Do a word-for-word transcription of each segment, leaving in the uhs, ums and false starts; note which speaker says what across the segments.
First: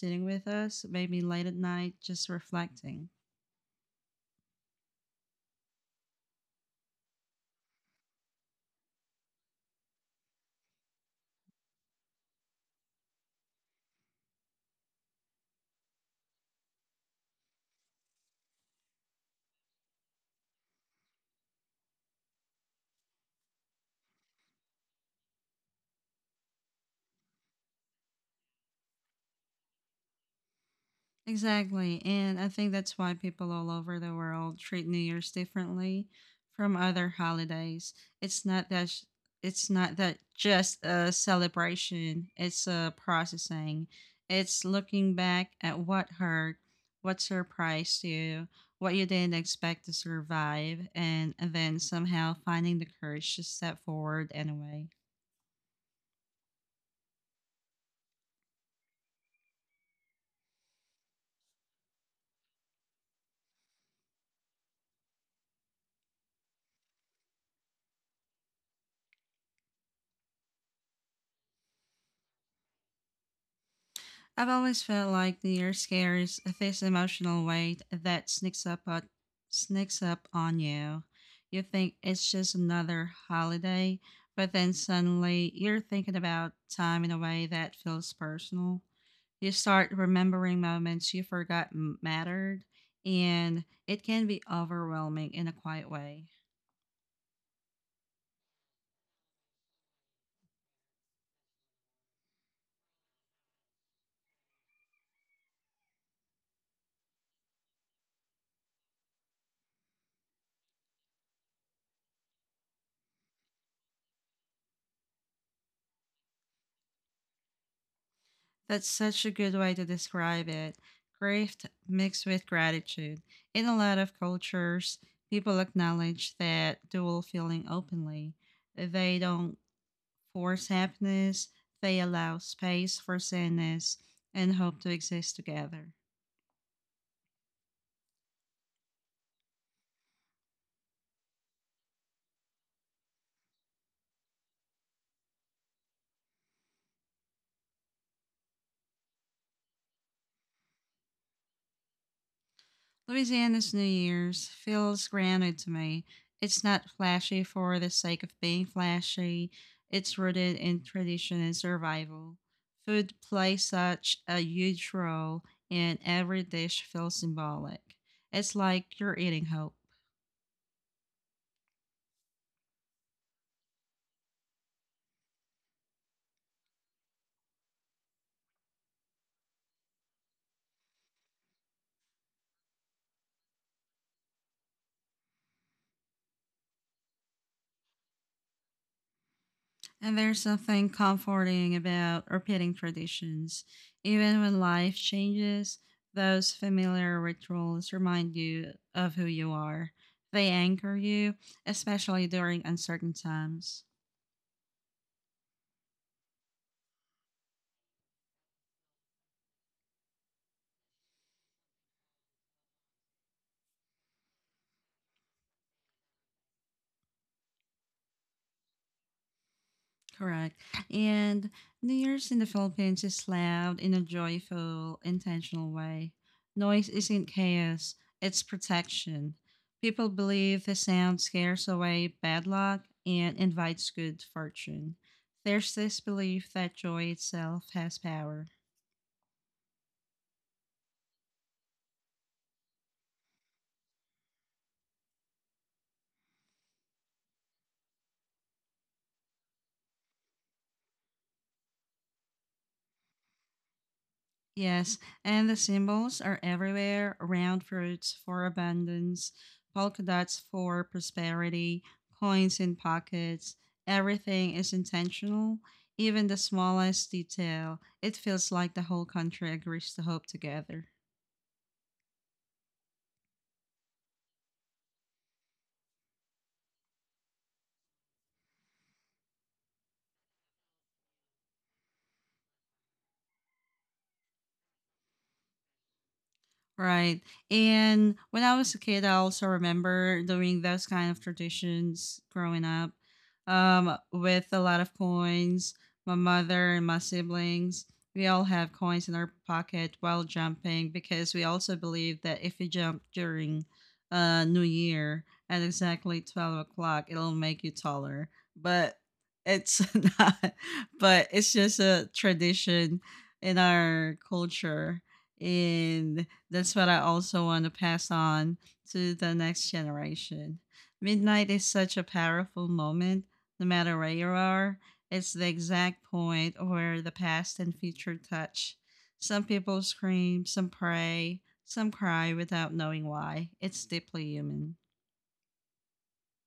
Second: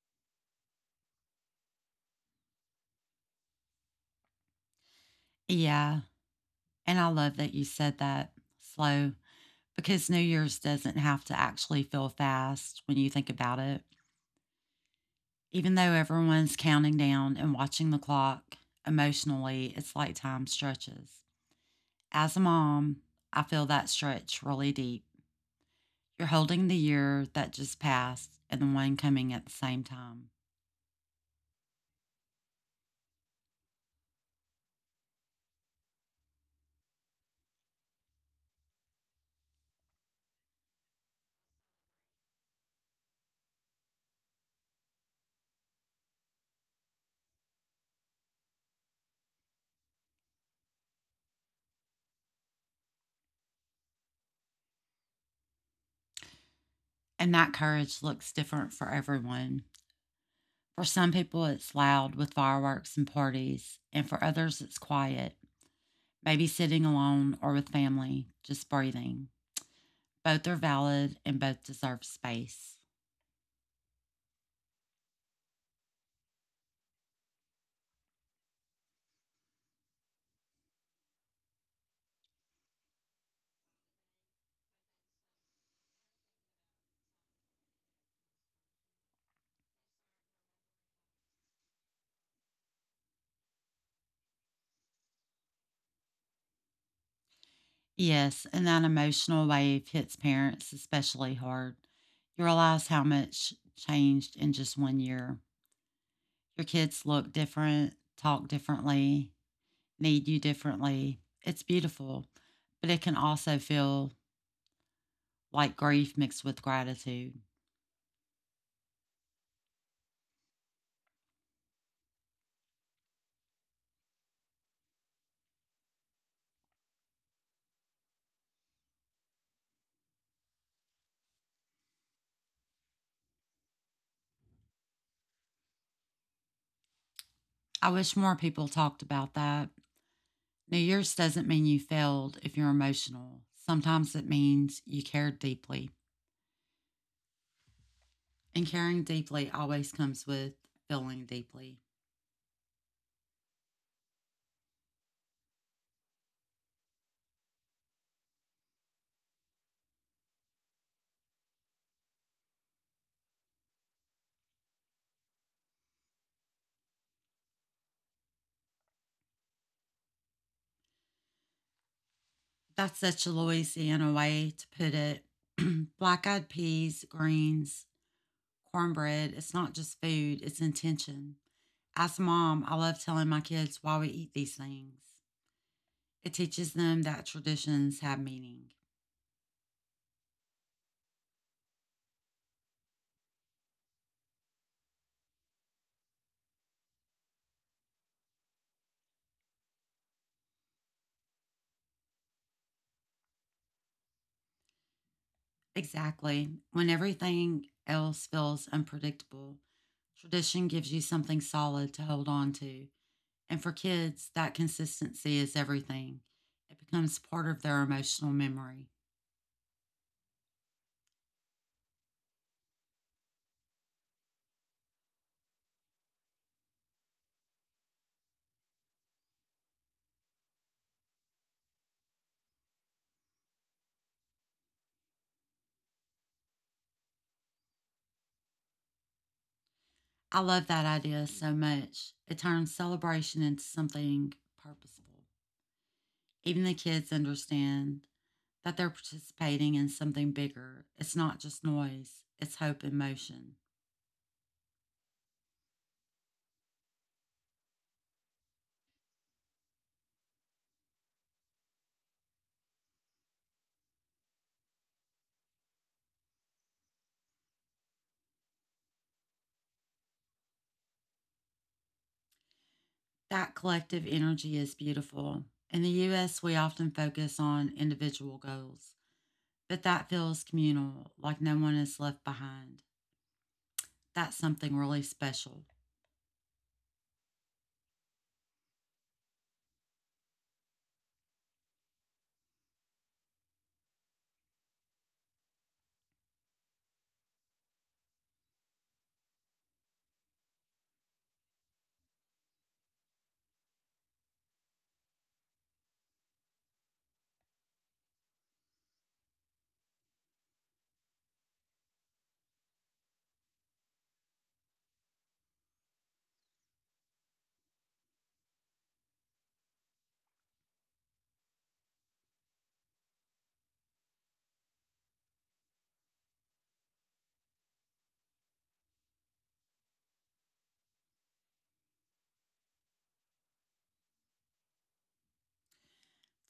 Speaker 1: sitting with us, maybe late at night, just reflecting.
Speaker 2: Yeah. And I love that you said that slow because New Year's doesn't have to actually feel fast when you think about it. Even though everyone's counting down and watching the clock, emotionally, it's like time stretches. As a mom, I feel that stretch really deep. You're holding the year that just passed and the one coming at the same time.
Speaker 1: Exactly. And I think that's why people all over the world treat New Year's differently from other holidays. It's not that sh- it's not that just a celebration, it's a processing. It's looking back at what hurt, what surprised you, what you didn't expect to survive, and then somehow finding the courage to step forward anyway.
Speaker 2: And that courage looks different for everyone. For some people, it's loud with fireworks and parties, and for others, it's quiet maybe sitting alone or with family, just breathing. Both are valid and both deserve space.
Speaker 1: I've always felt like New Year's carries this emotional weight that sneaks up on, sneaks up on you. You think it's just another holiday, but then suddenly you're thinking about time in a way that feels personal. You start remembering moments you forgot m- mattered, and it can be overwhelming in a quiet way.
Speaker 2: Yes, and that emotional wave hits parents especially hard. You realize how much changed in just one year. Your kids look different, talk differently, need you differently. It's beautiful, but it can also feel like grief mixed with gratitude.
Speaker 1: That's such a good way to describe it. Grief mixed with gratitude. In a lot of cultures, people acknowledge that dual feeling openly. They don't force happiness, they allow space for sadness and hope to exist together.
Speaker 2: I wish more people talked about that New Year's doesn't mean you failed if you're emotional. Sometimes it means you cared deeply. And caring deeply always comes with feeling deeply.
Speaker 1: Louisiana's New Year's feels grounded to me. It's not flashy for the sake of being flashy. It's rooted in tradition and survival. Food plays such a huge role, and every dish feels symbolic. It's like you're eating hope.
Speaker 2: That's such a Louisiana way to put it. Black eyed peas, greens, cornbread, it's not just food, it's intention. As a mom, I love telling my kids why we eat these things. It teaches them that traditions have meaning.
Speaker 1: And there's something comforting about repeating traditions. Even when life changes, those familiar rituals remind you of who you are. They anchor you, especially during uncertain times.
Speaker 2: Exactly. When everything else feels unpredictable, tradition gives you something solid to hold on to. And for kids, that consistency is everything. It becomes part of their emotional memory.
Speaker 1: Correct. And New Year's in the Philippines is loud in a joyful, intentional way. Noise isn't chaos, it's protection. People believe the sound scares away bad luck and invites good fortune. There's this belief that joy itself has power.
Speaker 2: I love that idea so much. It turns celebration into something purposeful. Even the kids understand that they're participating in something bigger. It's not just noise, it's hope in motion.
Speaker 1: Yes, and the symbols are everywhere: round fruits for abundance, polka dots for prosperity, coins in pockets. Everything is intentional, even the smallest detail. It feels like the whole country agrees to hope together.
Speaker 2: That collective energy is beautiful. In the U S, we often focus on individual goals, but that feels communal, like no one is left behind. That's something really special.
Speaker 1: Right. And when I was a kid, I also remember doing those kind of traditions growing up um, with a lot of coins. My mother and my siblings, we all have coins in our pocket while jumping because we also believe that if you jump during uh, New Year at exactly twelve o'clock, it'll make you taller. But it's not, but it's just a tradition in our culture. And that's what I also want to pass on to the next generation. Midnight is such a powerful moment, no matter where you are. It's the exact point where the past and future touch. Some people scream, some pray, some cry without knowing why. It's deeply human.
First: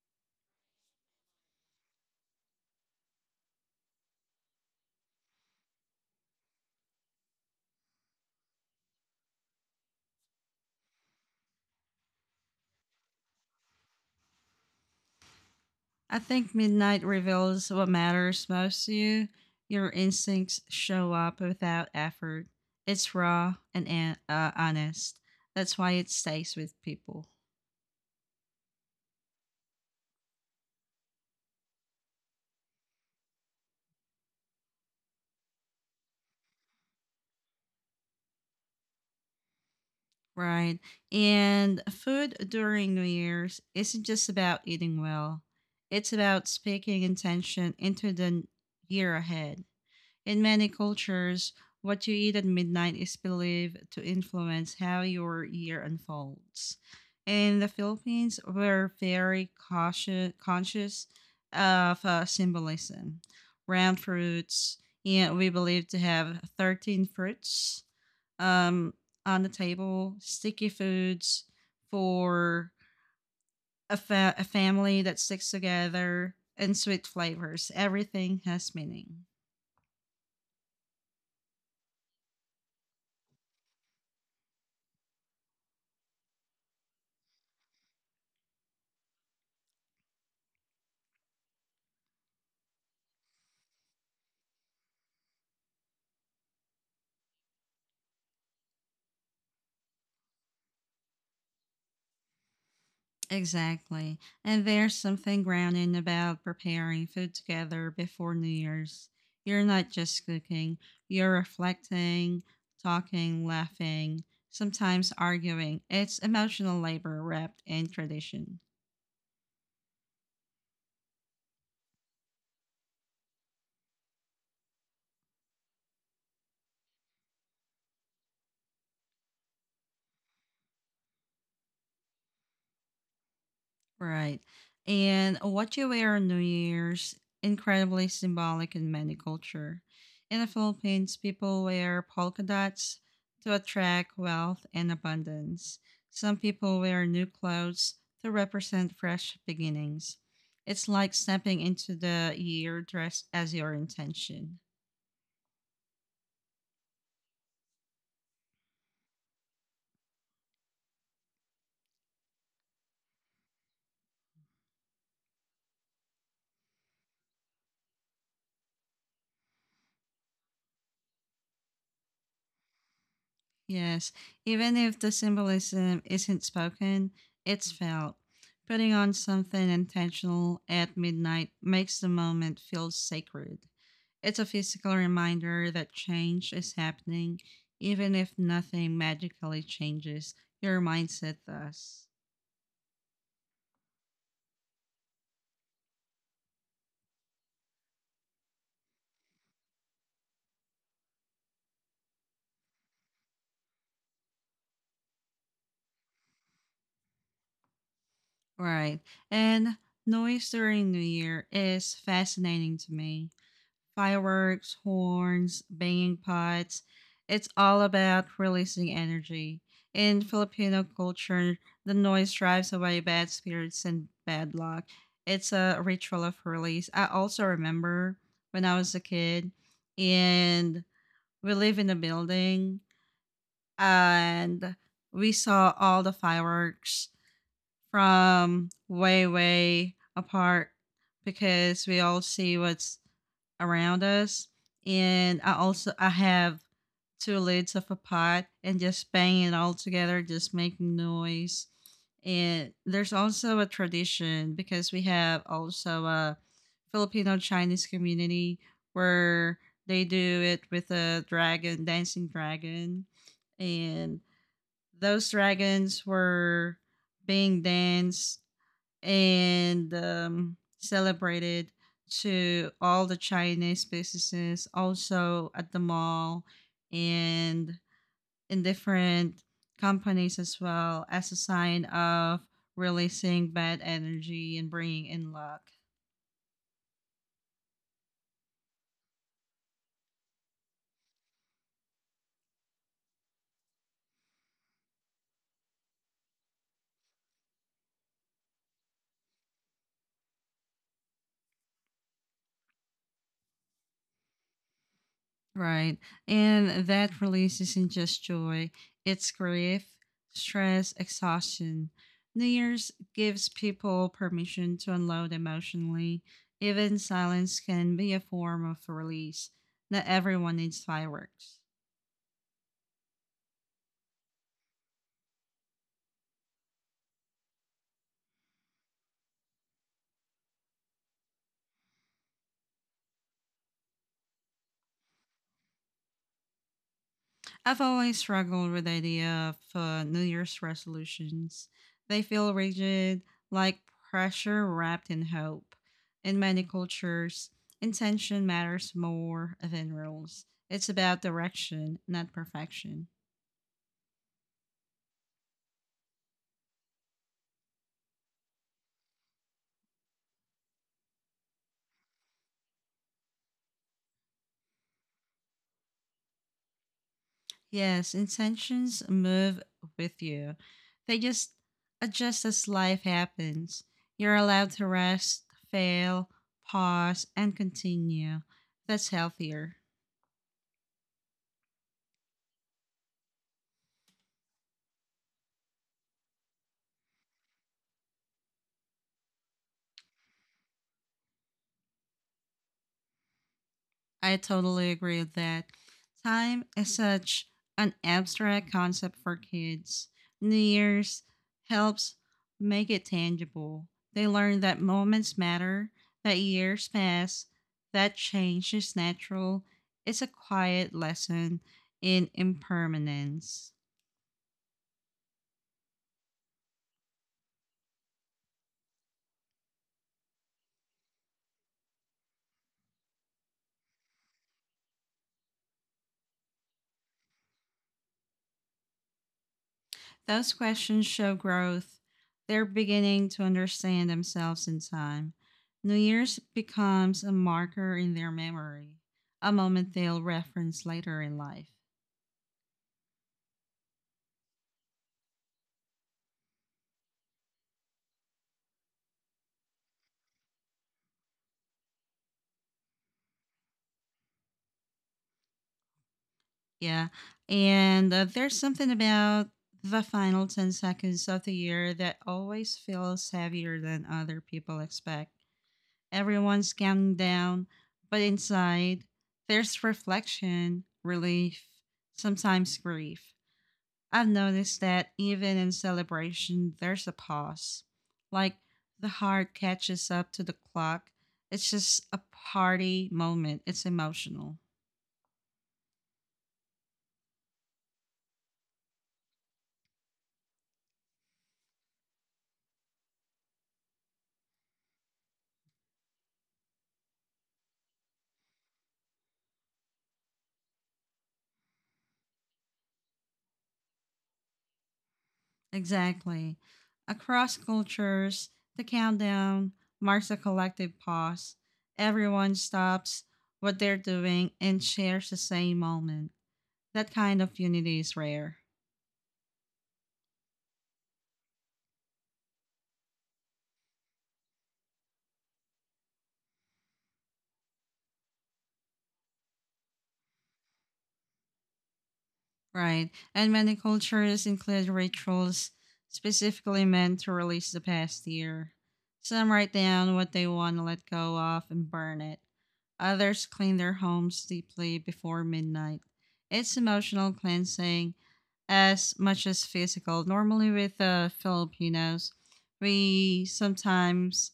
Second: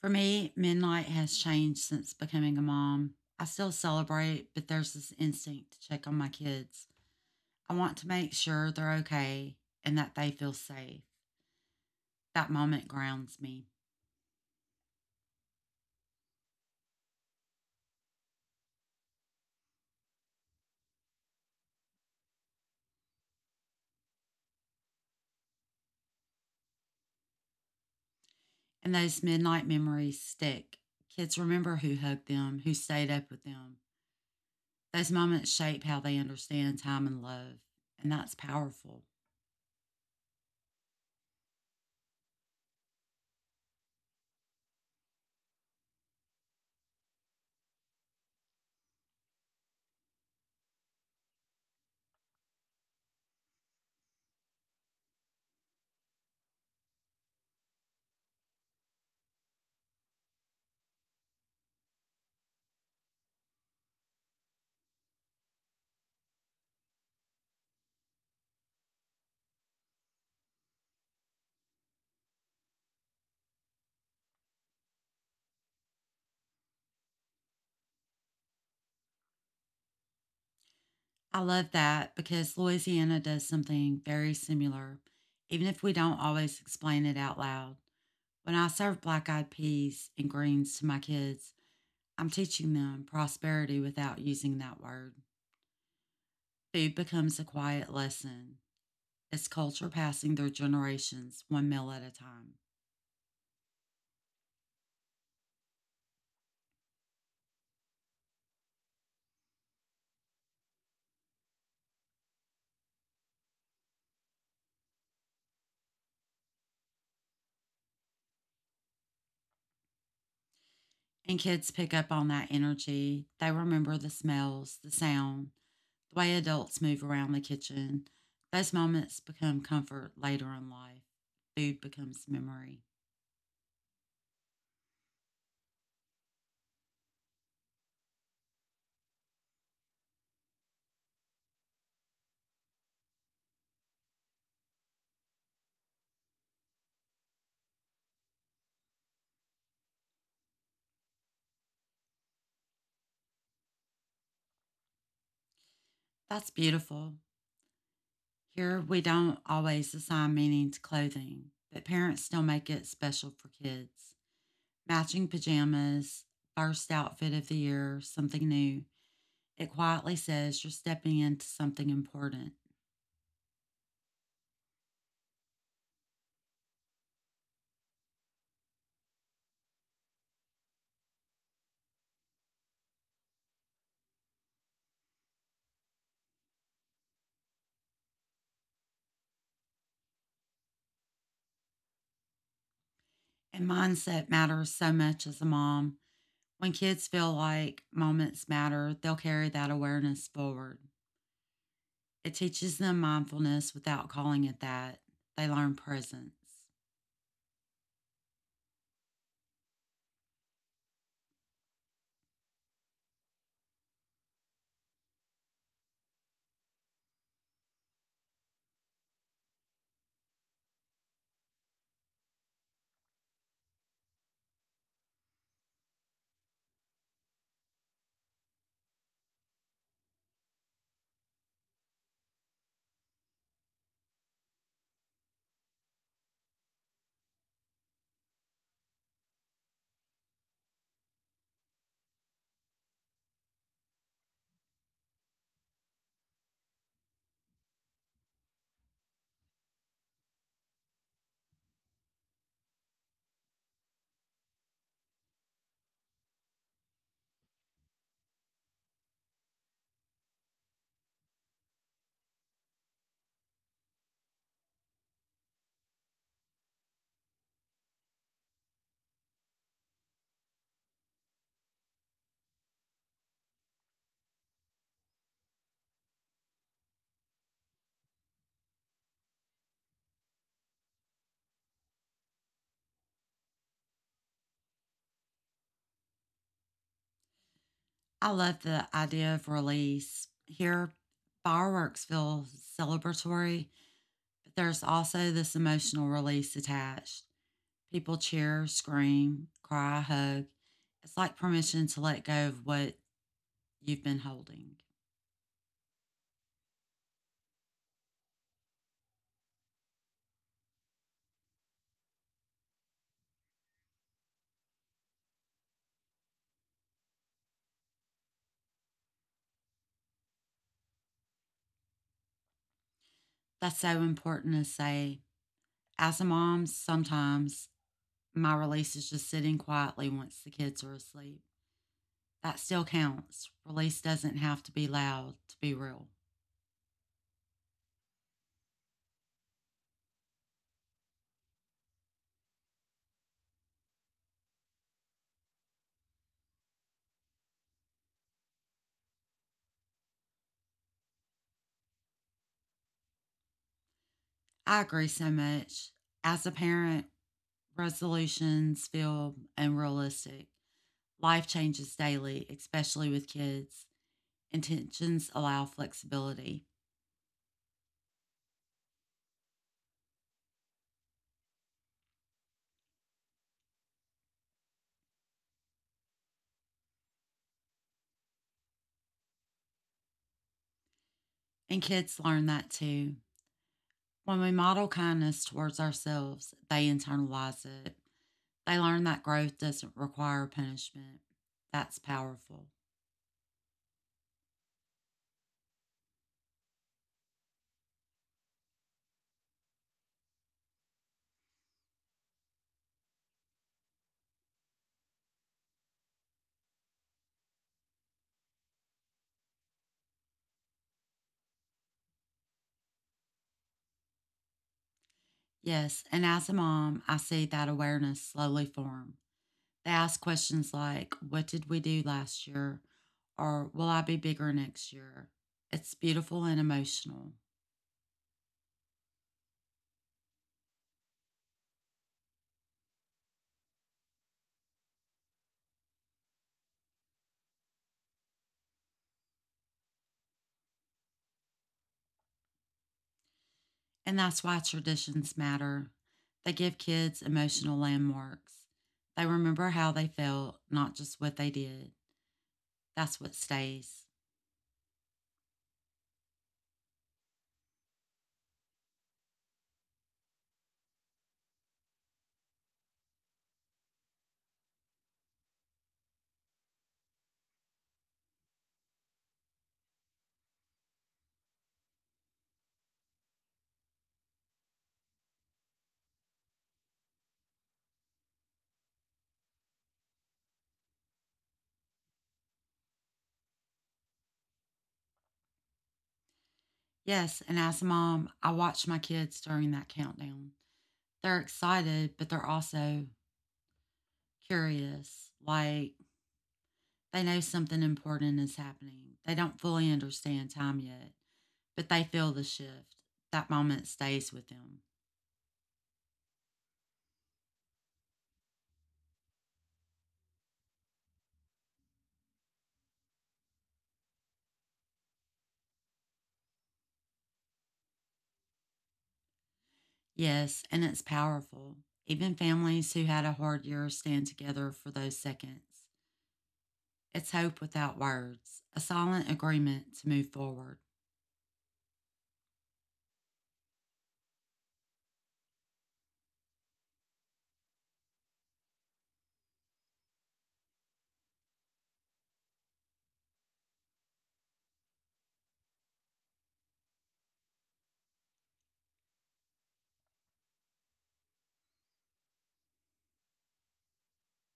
Speaker 2: For me, midnight has changed since becoming a mom. I still celebrate, but there's this instinct to check on my kids. I want to make sure they're okay and that they feel safe. That moment grounds me.
Speaker 1: I think midnight reveals what matters most to you. Your instincts show up without effort. It's raw and an- uh, honest. That's why it stays with people.
Speaker 2: And those midnight memories stick. Kids remember who hugged them, who stayed up with them. Those moments shape how they understand time and love, and that's powerful.
Speaker 1: Right. And food during New Year's isn't just about eating well, it's about speaking intention into the n- year ahead. In many cultures, what you eat at midnight is believed to influence how your year unfolds. In the Philippines, we're very cautious, conscious of uh, symbolism. Round fruits, yeah, we believe to have thirteen fruits um, on the table, sticky foods for a, fa- a family that sticks together, and sweet flavors. Everything has meaning.
Speaker 2: I love that because Louisiana does something very similar, even if we don't always explain it out loud. When I serve black eyed peas and greens to my kids, I'm teaching them prosperity without using that word. Food becomes a quiet lesson. It's culture passing through generations, one meal at a time.
Speaker 1: Exactly. And there's something grounding about preparing food together before New Year's. You're not just cooking, you're reflecting, talking, laughing, sometimes arguing. It's emotional labor wrapped in tradition.
Speaker 2: And kids pick up on that energy. They remember the smells, the sound, the way adults move around the kitchen. Those moments become comfort later in life. Food becomes memory.
Speaker 1: Right. And what you wear on New Year's, incredibly symbolic in many culture. In the Philippines, people wear polka dots to attract wealth and abundance. Some people wear new clothes to represent fresh beginnings. It's like stepping into the year dressed as your intention.
Speaker 2: That's beautiful. Here, we don't always assign meaning to clothing, but parents still make it special for kids. Matching pajamas, first outfit of the year, something new. It quietly says you're stepping into something important.
Speaker 1: Yes, even if the symbolism isn't spoken, it's felt. Putting on something intentional at midnight makes the moment feel sacred. It's a physical reminder that change is happening, even if nothing magically changes. Your mindset does.
Speaker 2: And mindset matters so much as a mom. When kids feel like moments matter, they'll carry that awareness forward. It teaches them mindfulness without calling it that. They learn presence.
Speaker 1: Right. And noise during New Year is fascinating to me: fireworks, horns, banging pots. It's all about releasing energy. In Filipino culture, the noise drives away bad spirits and bad luck. It's a ritual of release. I also remember when I was a kid and we live in a building and we saw all the fireworks from way, way apart because we all see what's around us. And I also I have two lids of a pot and just bang it all together, just making noise. And there's also a tradition because we have also a Filipino Chinese community where they do it with a dragon, dancing dragon. And those dragons were being danced and um, celebrated to all the Chinese businesses, also at the mall and in different companies as well, as a sign of releasing bad energy and bringing in luck.
Speaker 2: I love the idea of release. Here, fireworks feel celebratory, but there's also this emotional release attached. People cheer, scream, cry, hug. It's like permission to let go of what you've been holding.
Speaker 1: Right. And that release isn't just joy, it's grief, stress, exhaustion. New Year's gives people permission to unload emotionally. Even silence can be a form of release. Not everyone needs fireworks.
Speaker 2: That's so important to say. As a mom, sometimes my release is just sitting quietly once the kids are asleep. That still counts. Release doesn't have to be loud to be real.
Speaker 1: I've always struggled with the idea of uh, New Year's resolutions. They feel rigid, like pressure wrapped in hope. In many cultures, intention matters more than rules. It's about direction, not perfection.
Speaker 2: I agree so much. As a parent, resolutions feel unrealistic. Life changes daily, especially with kids. Intentions allow flexibility,
Speaker 1: Yes, intentions move with you. They just adjust as life happens. You're allowed to rest, fail, pause, and continue. That's healthier.
Speaker 2: and kids learn that too. When we model kindness towards ourselves, they internalize it. They learn that growth doesn't require punishment. That's powerful.
Speaker 1: I totally agree with that. Time is such an abstract concept for kids. New Year's helps make it tangible. They learn that moments matter, that years pass, that change is natural. It's a quiet lesson in impermanence.
Speaker 2: Yes, and as a mom, I see that awareness slowly form. They ask questions like, "What did we do last year?" or "Will I be bigger next year?" It's beautiful and emotional.
Speaker 1: Those questions show growth. They're beginning to understand themselves in time. New Year's becomes a marker in their memory, a moment they'll reference later in life.
Speaker 2: And that's why traditions matter. They give kids emotional landmarks. They remember how they felt, not just what they did. That's what stays.
Speaker 1: Yeah. And uh, there's something about the final ten seconds of the year that always feels heavier than other people expect. Everyone's counting down, but inside, there's reflection, relief, sometimes grief. I've noticed that even in celebration, there's a pause. Like the heart catches up to the clock. It's just a party moment, it's emotional.
Speaker 2: Yes, and as a mom, I watch my kids during that countdown. They're excited, but they're also curious. Like, they know something important is happening. They don't fully understand time yet, but they feel the shift. That moment stays with them.
Speaker 1: Exactly. Across cultures, the countdown marks a collective pause. Everyone stops what they're doing and shares the same moment. That kind of unity is rare.
Speaker 2: Yes, and it's powerful. Even families who had a hard year stand together for those seconds. It's hope without words, a silent agreement to move forward.
Speaker 1: Right. And many cultures include rituals specifically meant to release the past year. Some write down what they want to let go of and burn it. Others clean their homes deeply before midnight. It's emotional cleansing as much as physical. Normally, with uh, Filipinos, we sometimes,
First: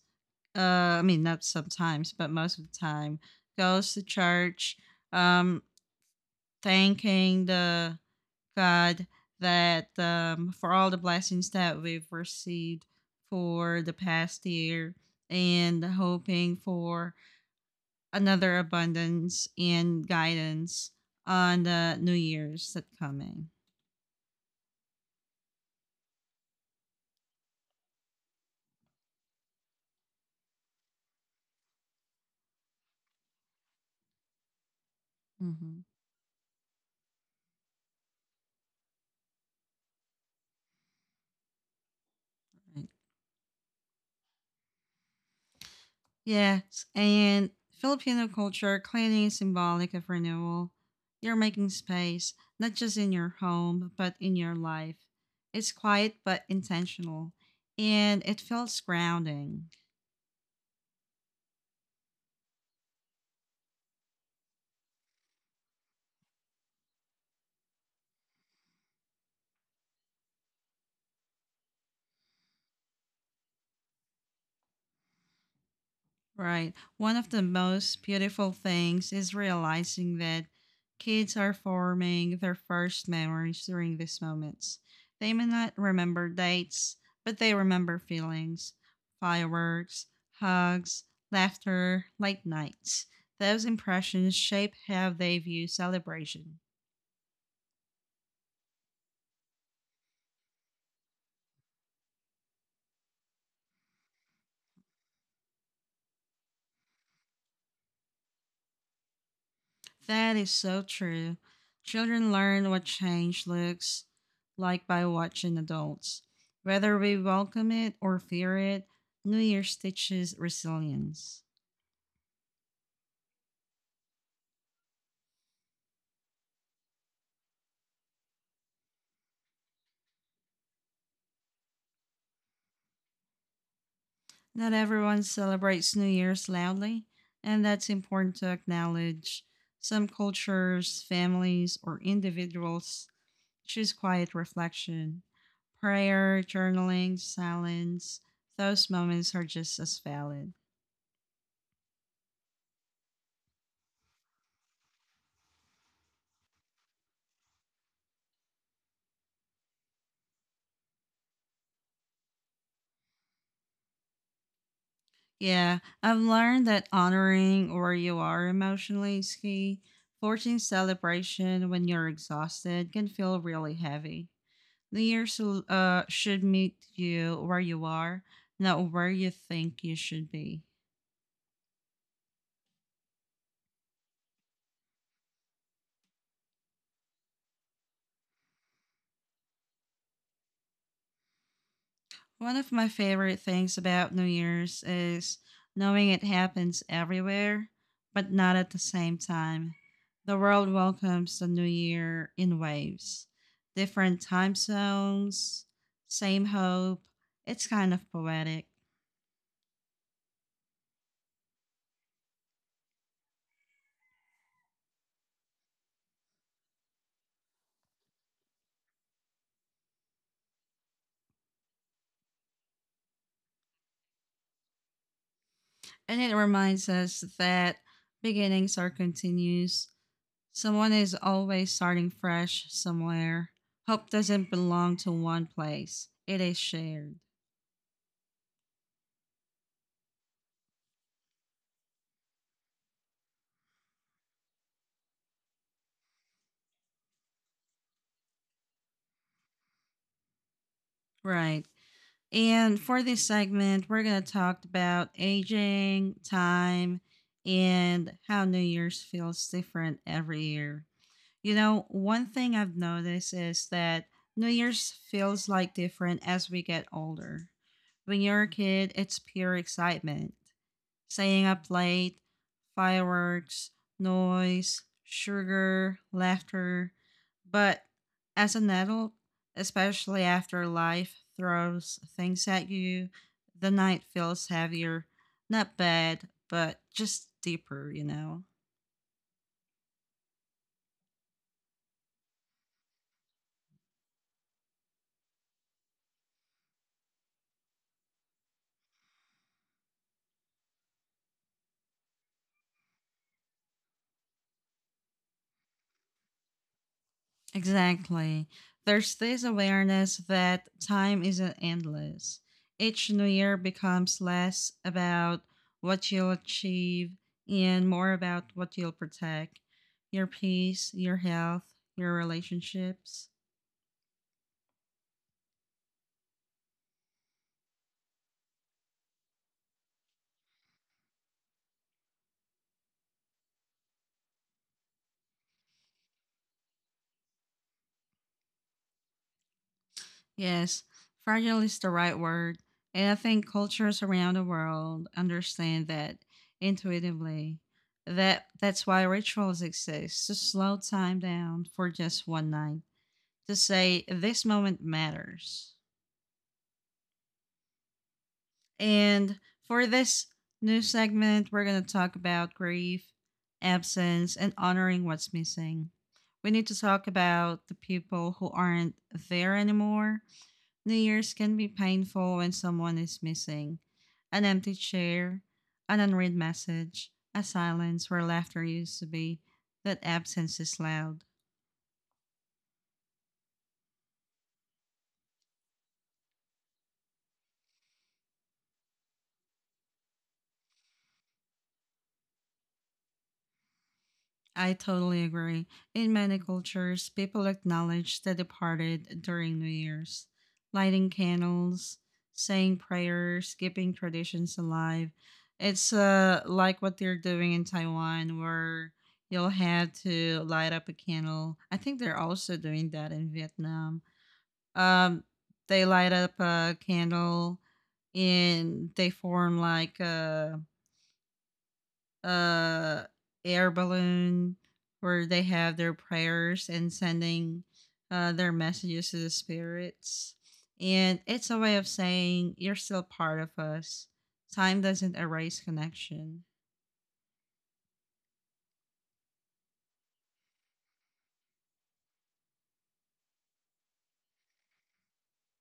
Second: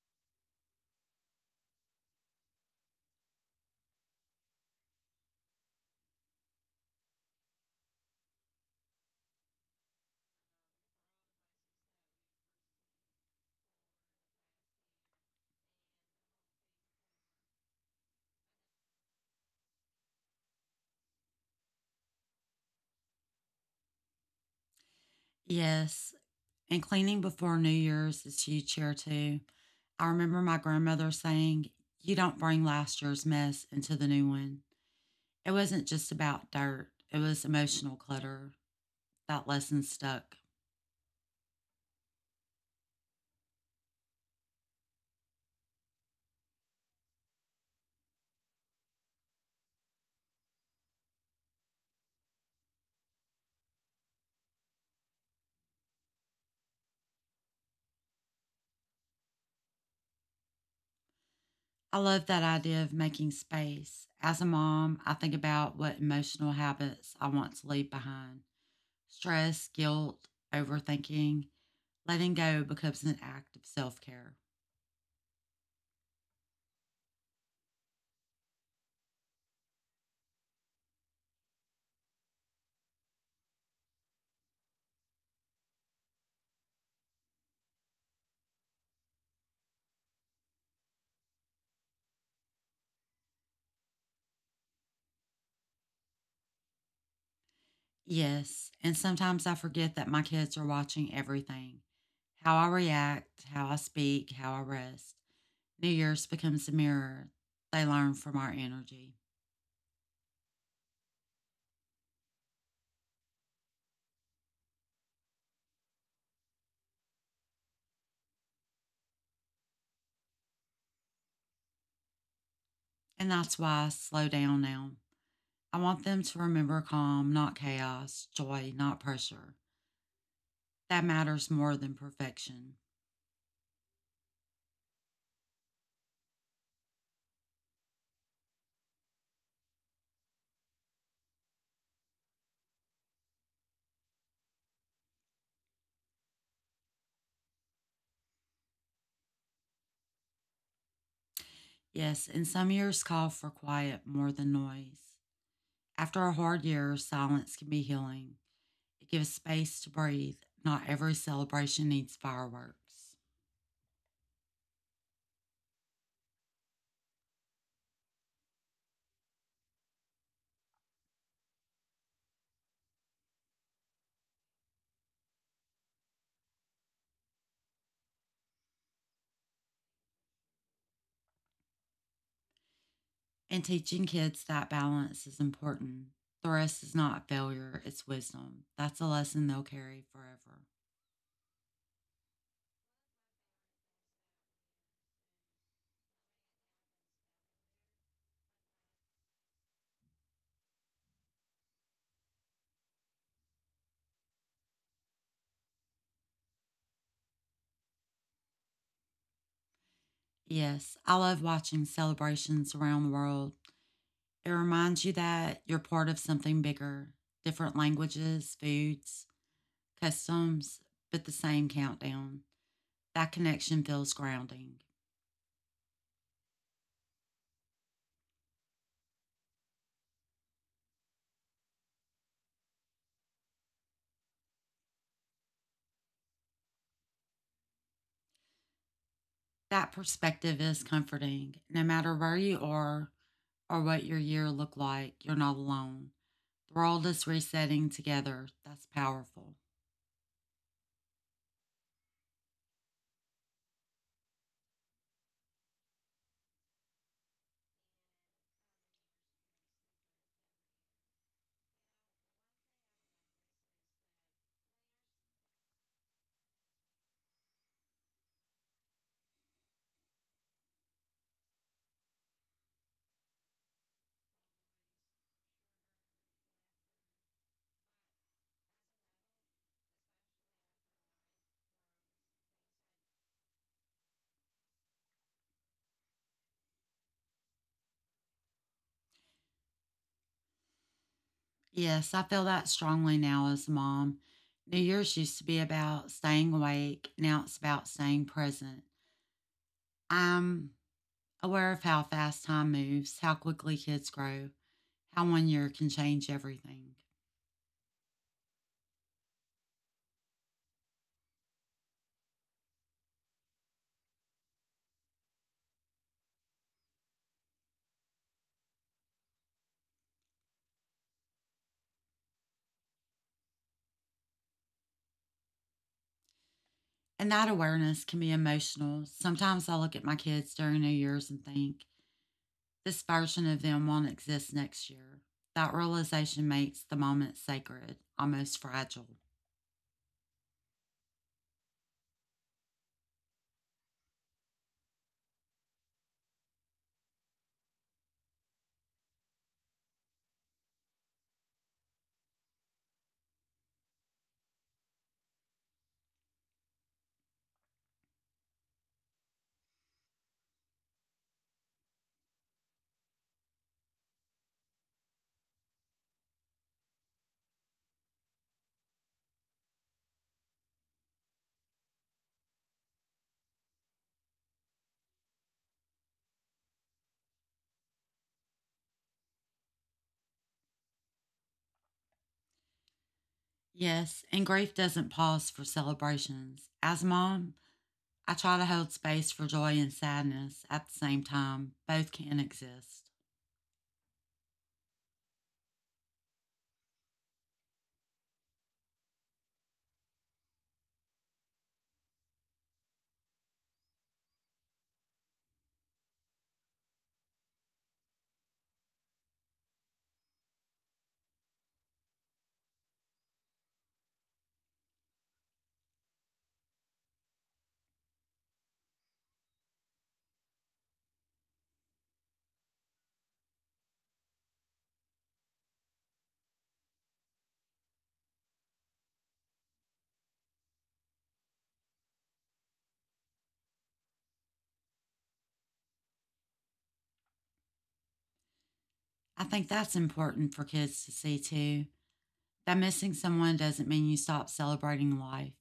Speaker 1: uh, I mean, not sometimes, but most of the time, goes to church, um, thanking the God that um, for all the blessings that we've received for the past year and hoping for another abundance and guidance on the new years that coming.
Speaker 2: Yes, and cleaning before New Year's is huge here too. I remember my grandmother saying, "You don't bring last year's mess into the new one." It
Speaker 1: Mm-hmm.
Speaker 2: wasn't just about dirt, it was emotional clutter. That lesson stuck.
Speaker 1: Yes, and Filipino culture cleaning is symbolic of renewal. You're making space, not just in your home, but in your life. It's quiet but intentional, and it feels grounding.
Speaker 2: I love that idea of making space. As a mom, I think about what emotional habits I want to leave behind: stress, guilt, overthinking. Letting go becomes an act of self care.
Speaker 1: Right. One of the most beautiful things is realizing that kids are forming their first memories during these moments. They may not remember dates, but they remember feelings, fireworks, hugs, laughter, late nights. Those impressions shape how they view celebration.
Speaker 2: Yes, and sometimes I forget that my kids are watching everything: how I react, how I speak, how I rest. New Year's becomes a mirror. They learn from our energy.
Speaker 1: That is so true. Children learn what change looks like by watching adults. Whether we welcome it or fear it, New Year's teaches resilience.
Speaker 2: And that's why I slow down now. I want them to remember calm, not chaos, joy, not pressure. That matters more than perfection.
Speaker 1: Not everyone celebrates New Year's loudly, and that's important to acknowledge. Some cultures, families, or individuals choose quiet reflection. Prayer, journaling, silence, those moments are just as valid.
Speaker 2: Yes, and some years call for quiet more than noise. After a hard year, silence can be healing. It gives space to breathe. Not every celebration needs fireworks.
Speaker 1: Yeah, I've learned that honoring where you are emotionally is key. Forcing celebration when you're exhausted can feel really heavy. New Year's uh, should meet you where you are, not where you think you should be.
Speaker 2: And teaching kids that balance is important. The rest is not a failure, it's wisdom. That's a lesson they'll carry forever.
Speaker 1: One of my favorite things about New Year's is knowing it happens everywhere, but not at the same time. The world welcomes the new year in waves, different time zones, same hope. It's kind of poetic.
Speaker 2: Yes, I love watching celebrations around the world. It reminds you that you're part of something bigger: different languages, foods, customs, but the same countdown. That connection feels grounding.
Speaker 1: And it reminds us that beginnings are continuous. Someone is always starting fresh somewhere. Hope doesn't belong to one place, it is shared.
Speaker 2: That perspective is comforting. No matter where you are or what your year looked like, you're not alone. The world is resetting together. That's powerful.
Speaker 1: Right. And for this segment, we're going to talk about aging, time, and how New Year's feels different every year. You know, one thing I've noticed is that New Year's feels like different as we get older. When you're a kid, it's pure excitement: staying up late, fireworks, noise, sugar, laughter. But as an adult, especially after life throws things at you, the night feels heavier. Not bad, but just deeper, you know?
Speaker 2: Yes, I feel that strongly now as a mom. New Year's used to be about staying awake. Now it's about staying present. I'm aware of how fast time moves, how quickly kids grow, how one year can change everything.
Speaker 1: Exactly. There's this awareness that time isn't endless. Each new year becomes less about what you'll achieve and more about what you'll protect: your peace, your health, your relationships.
Speaker 2: And that awareness can be emotional. Sometimes I look at my kids during New Year's and think, this version of them won't exist next year. That realization makes the moment sacred, almost fragile.
Speaker 1: Yes, fragile is the right word. And I think cultures around the world understand that intuitively. That that's why rituals exist to slow time down for just one night, to say this moment matters. And for this new segment, we're going to talk about grief, absence, and honoring what's missing. We need to talk about the people who aren't there anymore. New Year's can be painful when someone is missing. An empty chair, an unread message, a silence where laughter used to be, that absence is loud.
Speaker 2: Yes, and grief doesn't pause for celebrations. As mom, I try to hold space for joy and sadness at the same time. Both can exist.
Speaker 1: I totally agree. In many cultures, people acknowledge the departed during New Year's, lighting candles, saying prayers, keeping traditions alive. It's uh, like what they're doing in Taiwan, where you'll have to light up a candle. I think they're also doing that in Vietnam. Um, they light up a candle and they form like a uh air balloon where they have their prayers and sending uh, their messages to the spirits. And it's a way of saying you're still part of us. Time doesn't erase connection.
Speaker 2: I think that's important for kids to see too. That missing someone doesn't mean you stop celebrating life.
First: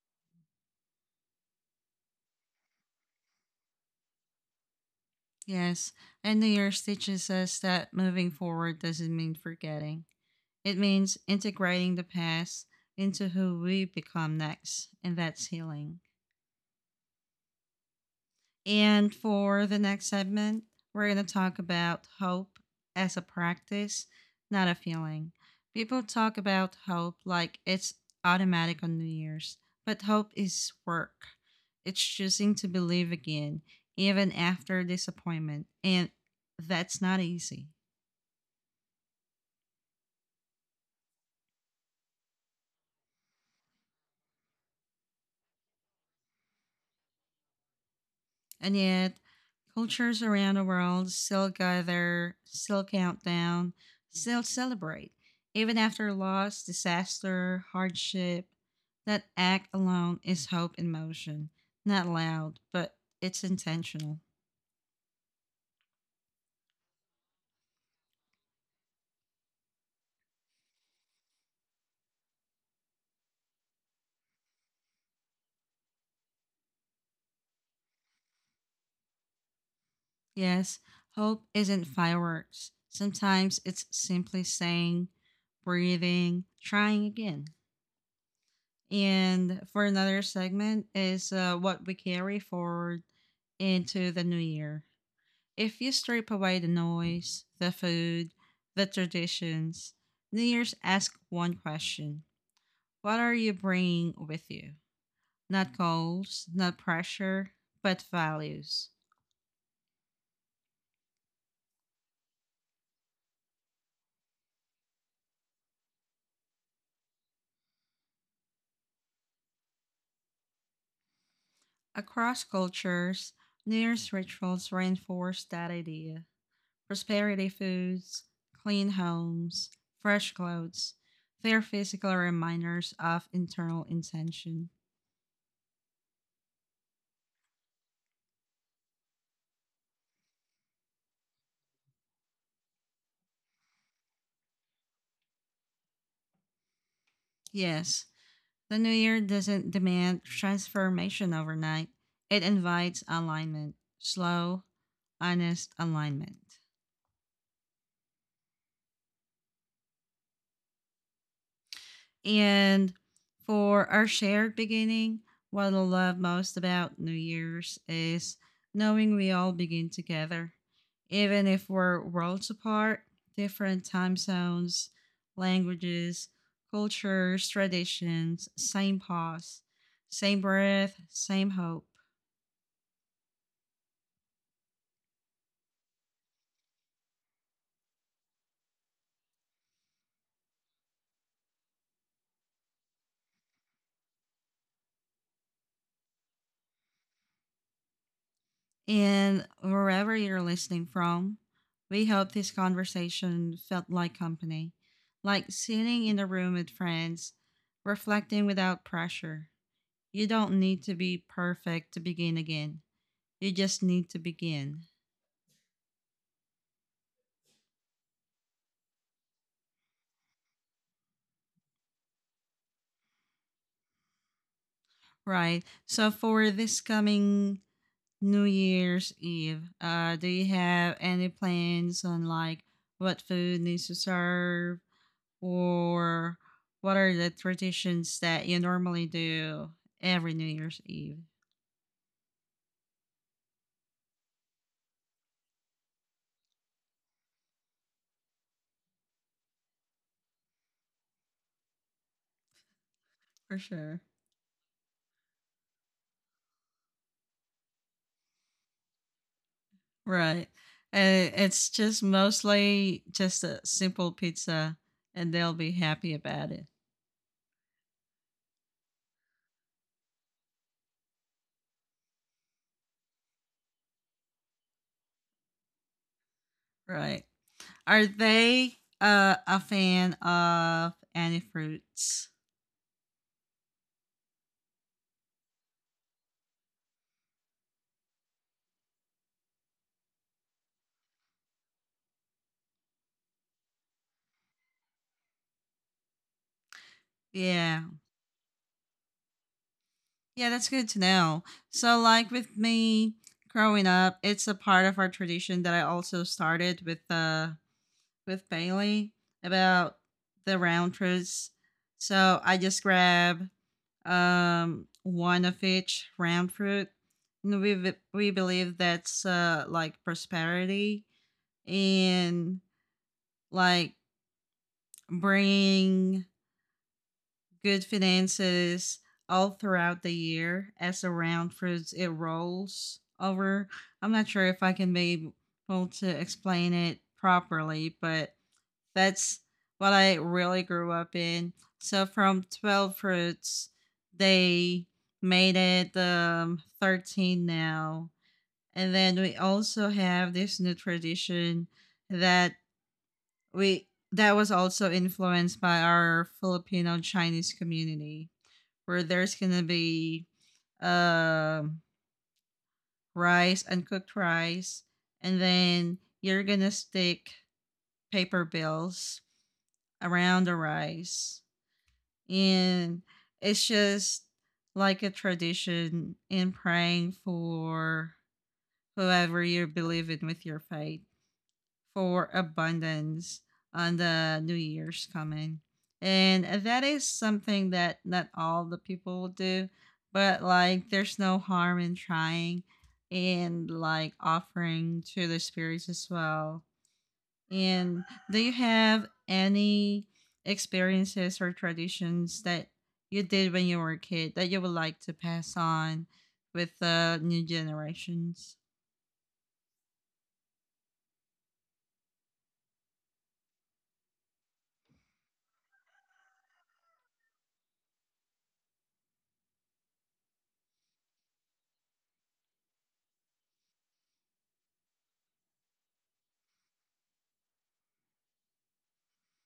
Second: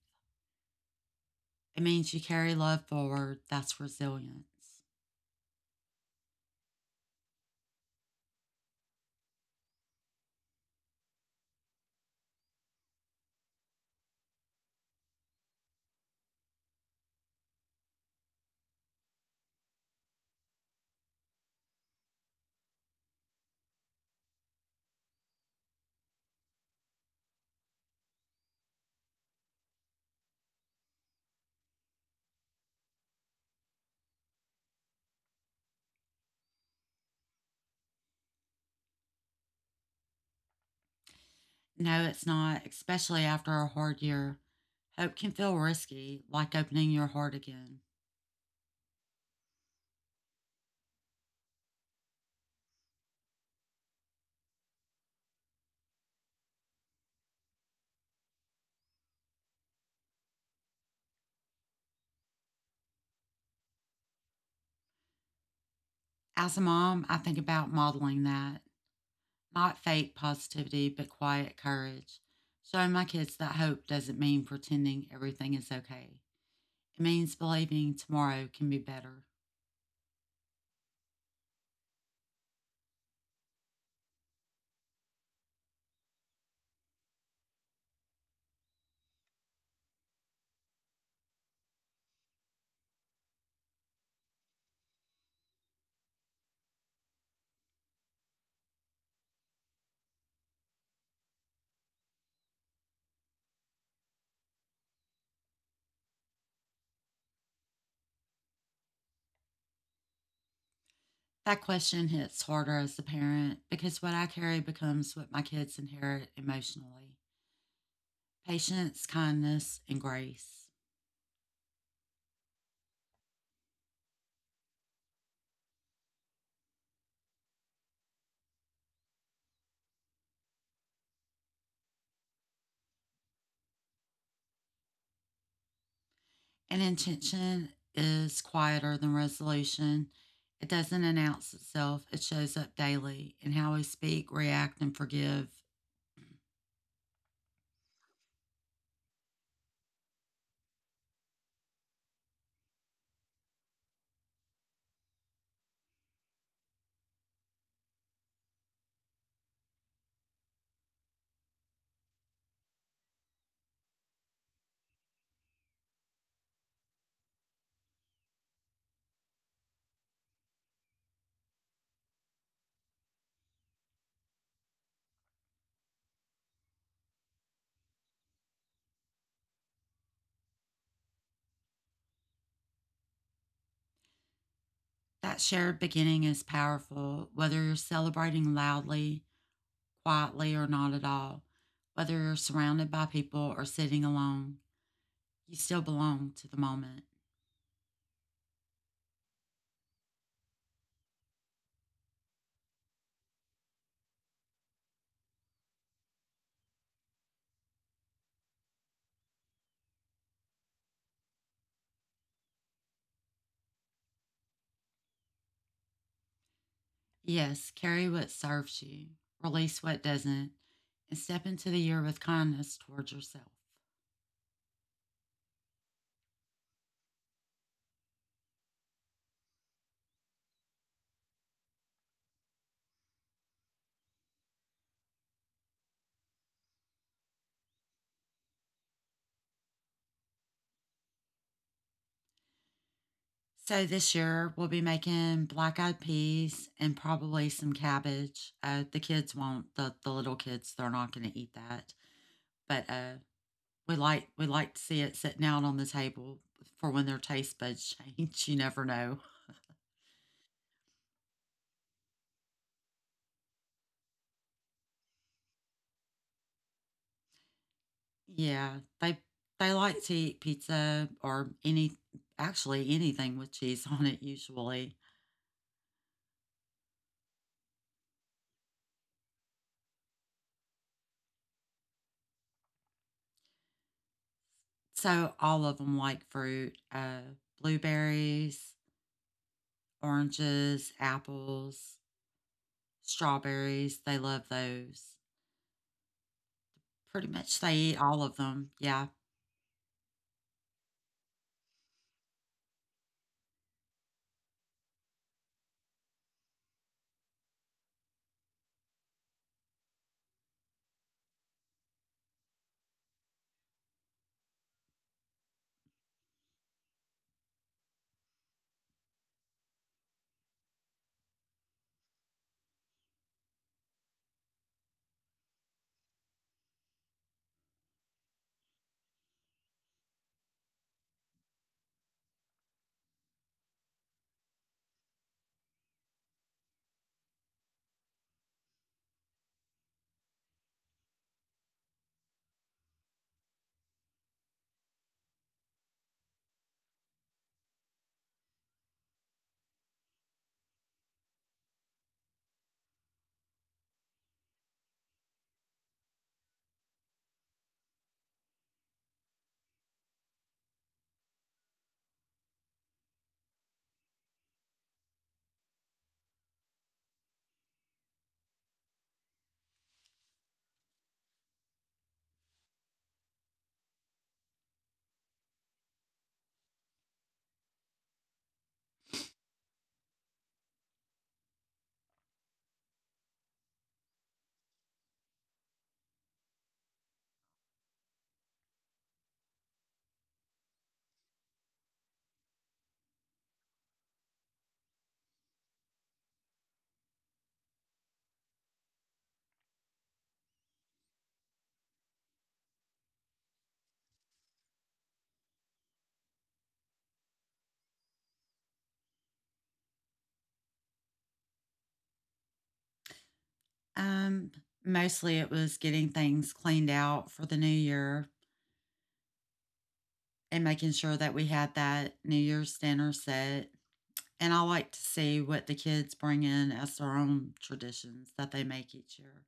Speaker 2: It means you carry love forward. That's resilience.
Speaker 1: Yes, and New Year's teaches us that moving forward doesn't mean forgetting. It means integrating the past into who we become next, and that's healing. And for the next segment, we're going to talk about hope as a practice, not a feeling. People talk about hope like it's automatic on New Year's, but hope is work. It's choosing to believe again, even after disappointment. And that's not easy.
Speaker 2: No, it's not, especially after a hard year. Hope can feel risky, like opening your heart again.
Speaker 1: And yet, cultures around the world still gather, still count down, still celebrate, even after loss, disaster, hardship. That act alone is hope in motion. Not loud, but it's intentional.
Speaker 2: As a mom, I think about modeling that, not fake positivity, but quiet courage, showing my kids that hope doesn't mean pretending everything is okay. It means believing tomorrow can be better.
Speaker 1: Yes, hope isn't fireworks. Sometimes it's simply saying, breathing, trying again. And for another segment is uh, what we carry forward into the new year. If you strip away the noise, the food, the traditions, New Year's asks one question: what are you bringing with you? Not goals, not pressure, but values.
Speaker 2: That question hits harder as a parent because what I carry becomes what my kids inherit emotionally: patience, kindness, and grace.
Speaker 1: Across cultures, New Year's rituals reinforce that idea. Prosperity foods, clean homes, fresh clothes, they are physical reminders of internal intention.
Speaker 2: An intention is quieter than resolution. It doesn't announce itself, it shows up daily in how we speak, react, and forgive.
Speaker 1: Yes, the new year doesn't demand transformation overnight. It invites alignment, slow, honest alignment. And for our shared beginning, what I love most about New Year's is knowing we all begin together. Even if we're worlds apart, different time zones, languages, cultures, traditions, same pause, same breath, same hope.
Speaker 2: That shared beginning is powerful, whether you're celebrating loudly, quietly, or not at all, whether you're surrounded by people or sitting alone. You still belong to the moment.
Speaker 1: And wherever you're listening from, we hope this conversation felt like company, like sitting in a room with friends, reflecting without pressure. You don't need to be perfect to begin again. You just need to begin.
Speaker 2: Yes, carry what serves you, release what doesn't, and step into the year with kindness towards yourself.
Speaker 1: Right. So for this coming New Year's Eve, uh, do you have any plans on like what food needs to serve? Or what are the traditions that you normally do every New Year's Eve?
Speaker 2: So this year we'll be making black eyed peas and probably some cabbage. Uh, the kids won't. The, the little kids they're not going to eat that. But uh,
Speaker 1: For
Speaker 2: we
Speaker 1: sure.
Speaker 2: like we like to see it sitting out on the table for when their taste buds change. You never know.
Speaker 1: Right. And it's just mostly just a simple pizza and they'll be happy about it.
Speaker 2: Yeah, they they like to eat pizza or any actually anything with cheese on it usually.
Speaker 1: Right. Are they uh, a fan of any fruits?
Speaker 2: So all of them like fruit, uh, blueberries, oranges, apples. Strawberries, they love those. Pretty much they
Speaker 1: Yeah.
Speaker 2: eat all of them, yeah.
Speaker 1: Yeah, that's good to know. So like with me growing up, it's a part of our tradition that I also started with the. With Bailey about the round fruits. So I just grab um one of each round fruit. And we we believe that's uh like prosperity and like bringing good finances all throughout the year as the round fruits it rolls over. I'm not sure if I can be able to explain it properly, but that's what I really grew up in. So from twelve fruits, they made it um, thirteen now. And then we also have this new tradition that we that was also influenced by our Filipino Chinese community where there's gonna be um rice, uncooked rice, and then you're gonna stick paper bills around the rice. And it's just like a tradition in praying for whoever you believe in with your faith. For abundance on the New Year's coming. And that is something that not all the people will do, but like there's no harm in trying and like offering to the spirits as well. And do you have any experiences or traditions that you did when you were a kid that you would like to pass on with the new generations?
Speaker 2: Um, Mostly it was getting things cleaned out for the new year and making sure that we had that New Year's dinner set. And I like to see what the kids bring in as their own traditions that they make each year.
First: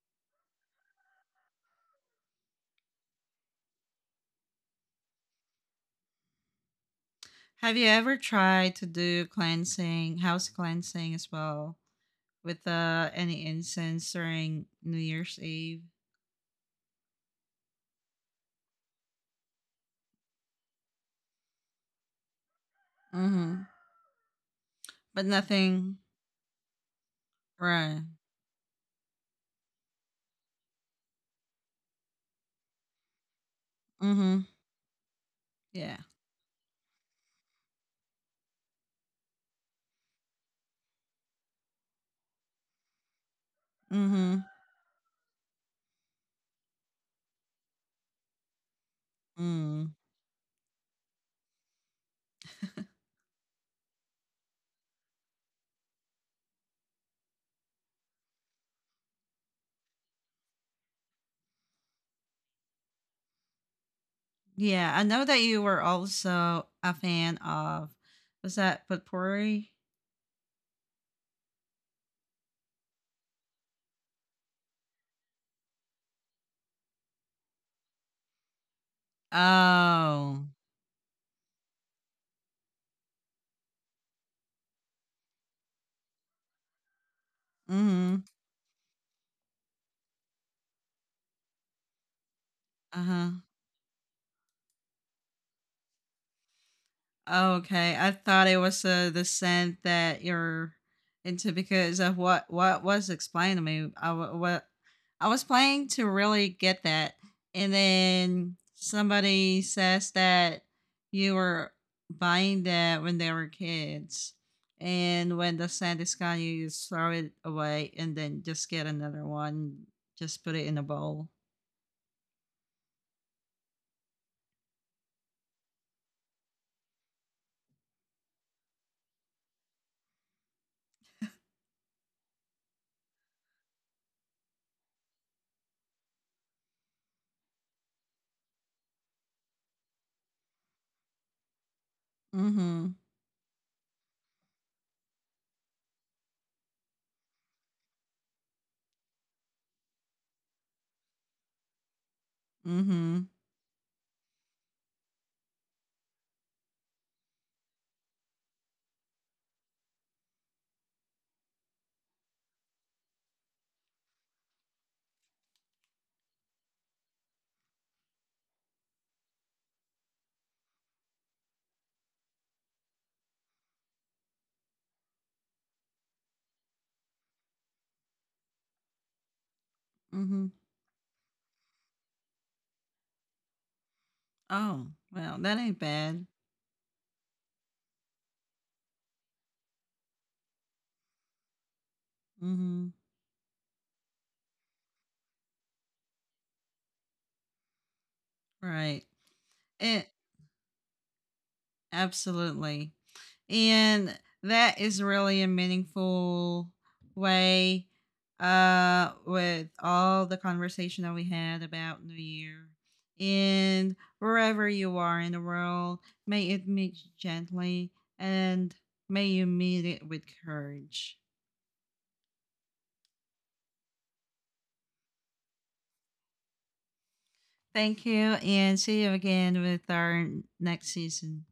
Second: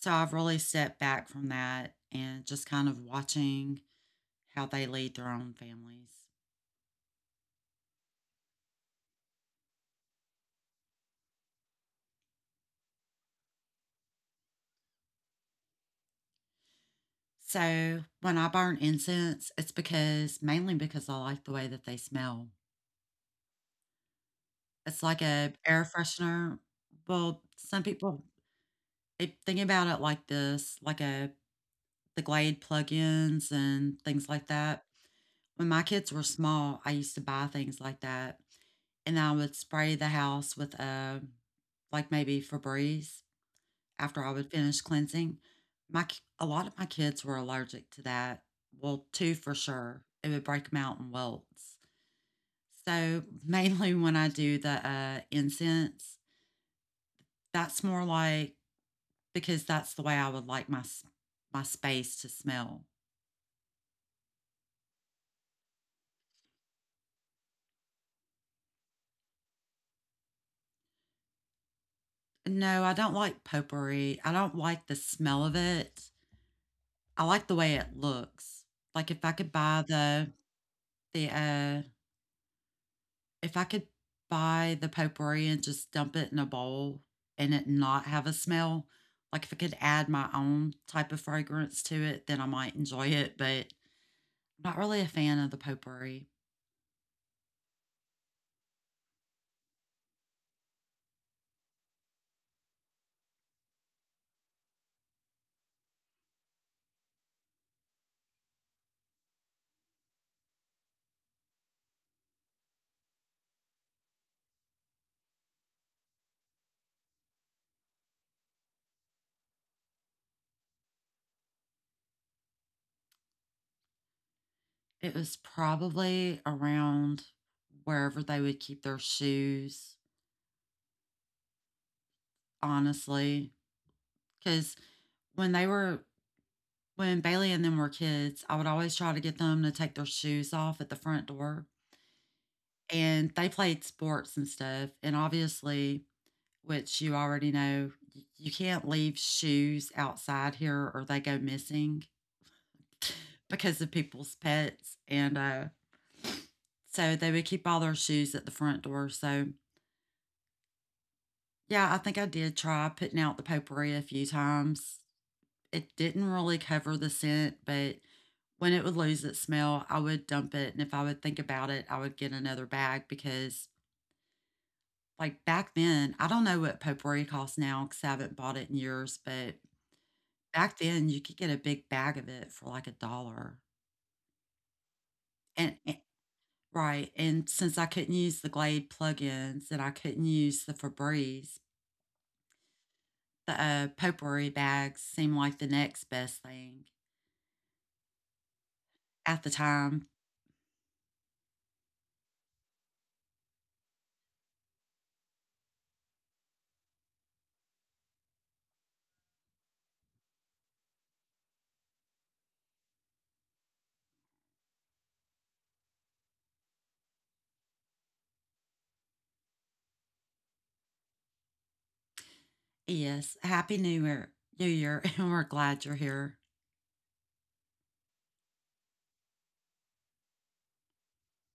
Speaker 2: So I've really stepped back from that and just kind of watching how they lead their own families.
Speaker 1: Have you ever tried to do cleansing, house cleansing as well, with uh, any incense during New Year's Eve?
Speaker 2: So when I burn incense, it's because mainly because I like the way that they smell.
Speaker 1: Mm-hmm.
Speaker 2: It's like
Speaker 1: But
Speaker 2: a air
Speaker 1: nothing,
Speaker 2: freshener. Well, some
Speaker 1: right?
Speaker 2: people if think about it like this, like a the Glade plugins and things like
Speaker 1: Mm-hmm.
Speaker 2: that. When my kids
Speaker 1: Yeah.
Speaker 2: were small, I used to buy things like that, and I would spray the house with a like maybe Febreze after I
Speaker 1: Mm-hmm.
Speaker 2: would finish cleansing. My k- a lot of my kids were allergic to that. Well, two for
Speaker 1: Mm.
Speaker 2: sure. It would break them out in welts. So mainly when I do the uh, incense, that's more like because that's the way I would like my my space to smell.
Speaker 1: Yeah, I know that you were also a fan of, was that potpourri?
Speaker 2: No, I don't like potpourri. I don't like the smell of it. I like the way it looks. Like if I could buy the
Speaker 1: Oh.
Speaker 2: the uh if I could buy the potpourri and just dump it in a bowl and it not
Speaker 1: Mm-hmm.
Speaker 2: have a smell, like if I could add my own type of fragrance to it, then I might enjoy it,
Speaker 1: Uh-huh.
Speaker 2: but I'm not really a fan of the potpourri.
Speaker 1: Oh, okay, I thought it was uh, the scent that you're into because of what what was explained to me. I wa- what I was playing to really get that, and then somebody says that you were buying that when they were kids, and when the scent is gone, you just throw it away and then just get another one. Just put it in a bowl.
Speaker 2: It was probably around wherever they would keep their shoes honestly, because when they were when Bailey and them were kids, I would always try to get them to take their shoes off at the front door.
Speaker 1: Mm-hmm.
Speaker 2: And they played sports and stuff. And obviously, which you already know, you can't leave shoes outside here or they go missing
Speaker 1: Mm-hmm.
Speaker 2: because of people's pets. And uh, so they would keep all their shoes at the front door. So, yeah, I think I did try putting out the potpourri a few times. It didn't really cover the scent, but when it would lose its smell, I would dump it, and if I would think about it, I would get another bag because, like, back then, I don't know what potpourri costs now because I haven't bought it in years, but
Speaker 1: Mm-hmm.
Speaker 2: back then you could get a big bag of it for like a dollar.
Speaker 1: Oh well, that
Speaker 2: And,
Speaker 1: ain't
Speaker 2: and
Speaker 1: bad.
Speaker 2: right, and since I couldn't use the Glade plugins, and I couldn't use the Febreze,
Speaker 1: Mm-hmm.
Speaker 2: the uh, potpourri bags seemed like the next best thing
Speaker 1: Right.
Speaker 2: at the time.
Speaker 1: It absolutely. And that is really a meaningful way uh with all the conversation that we had about New Year. And wherever you are in the world, may it meet you gently and may you meet it with courage.
Speaker 2: Yes, happy New Year, New Year, and we're glad you're here.
Speaker 1: Thank you and see you again with our next season.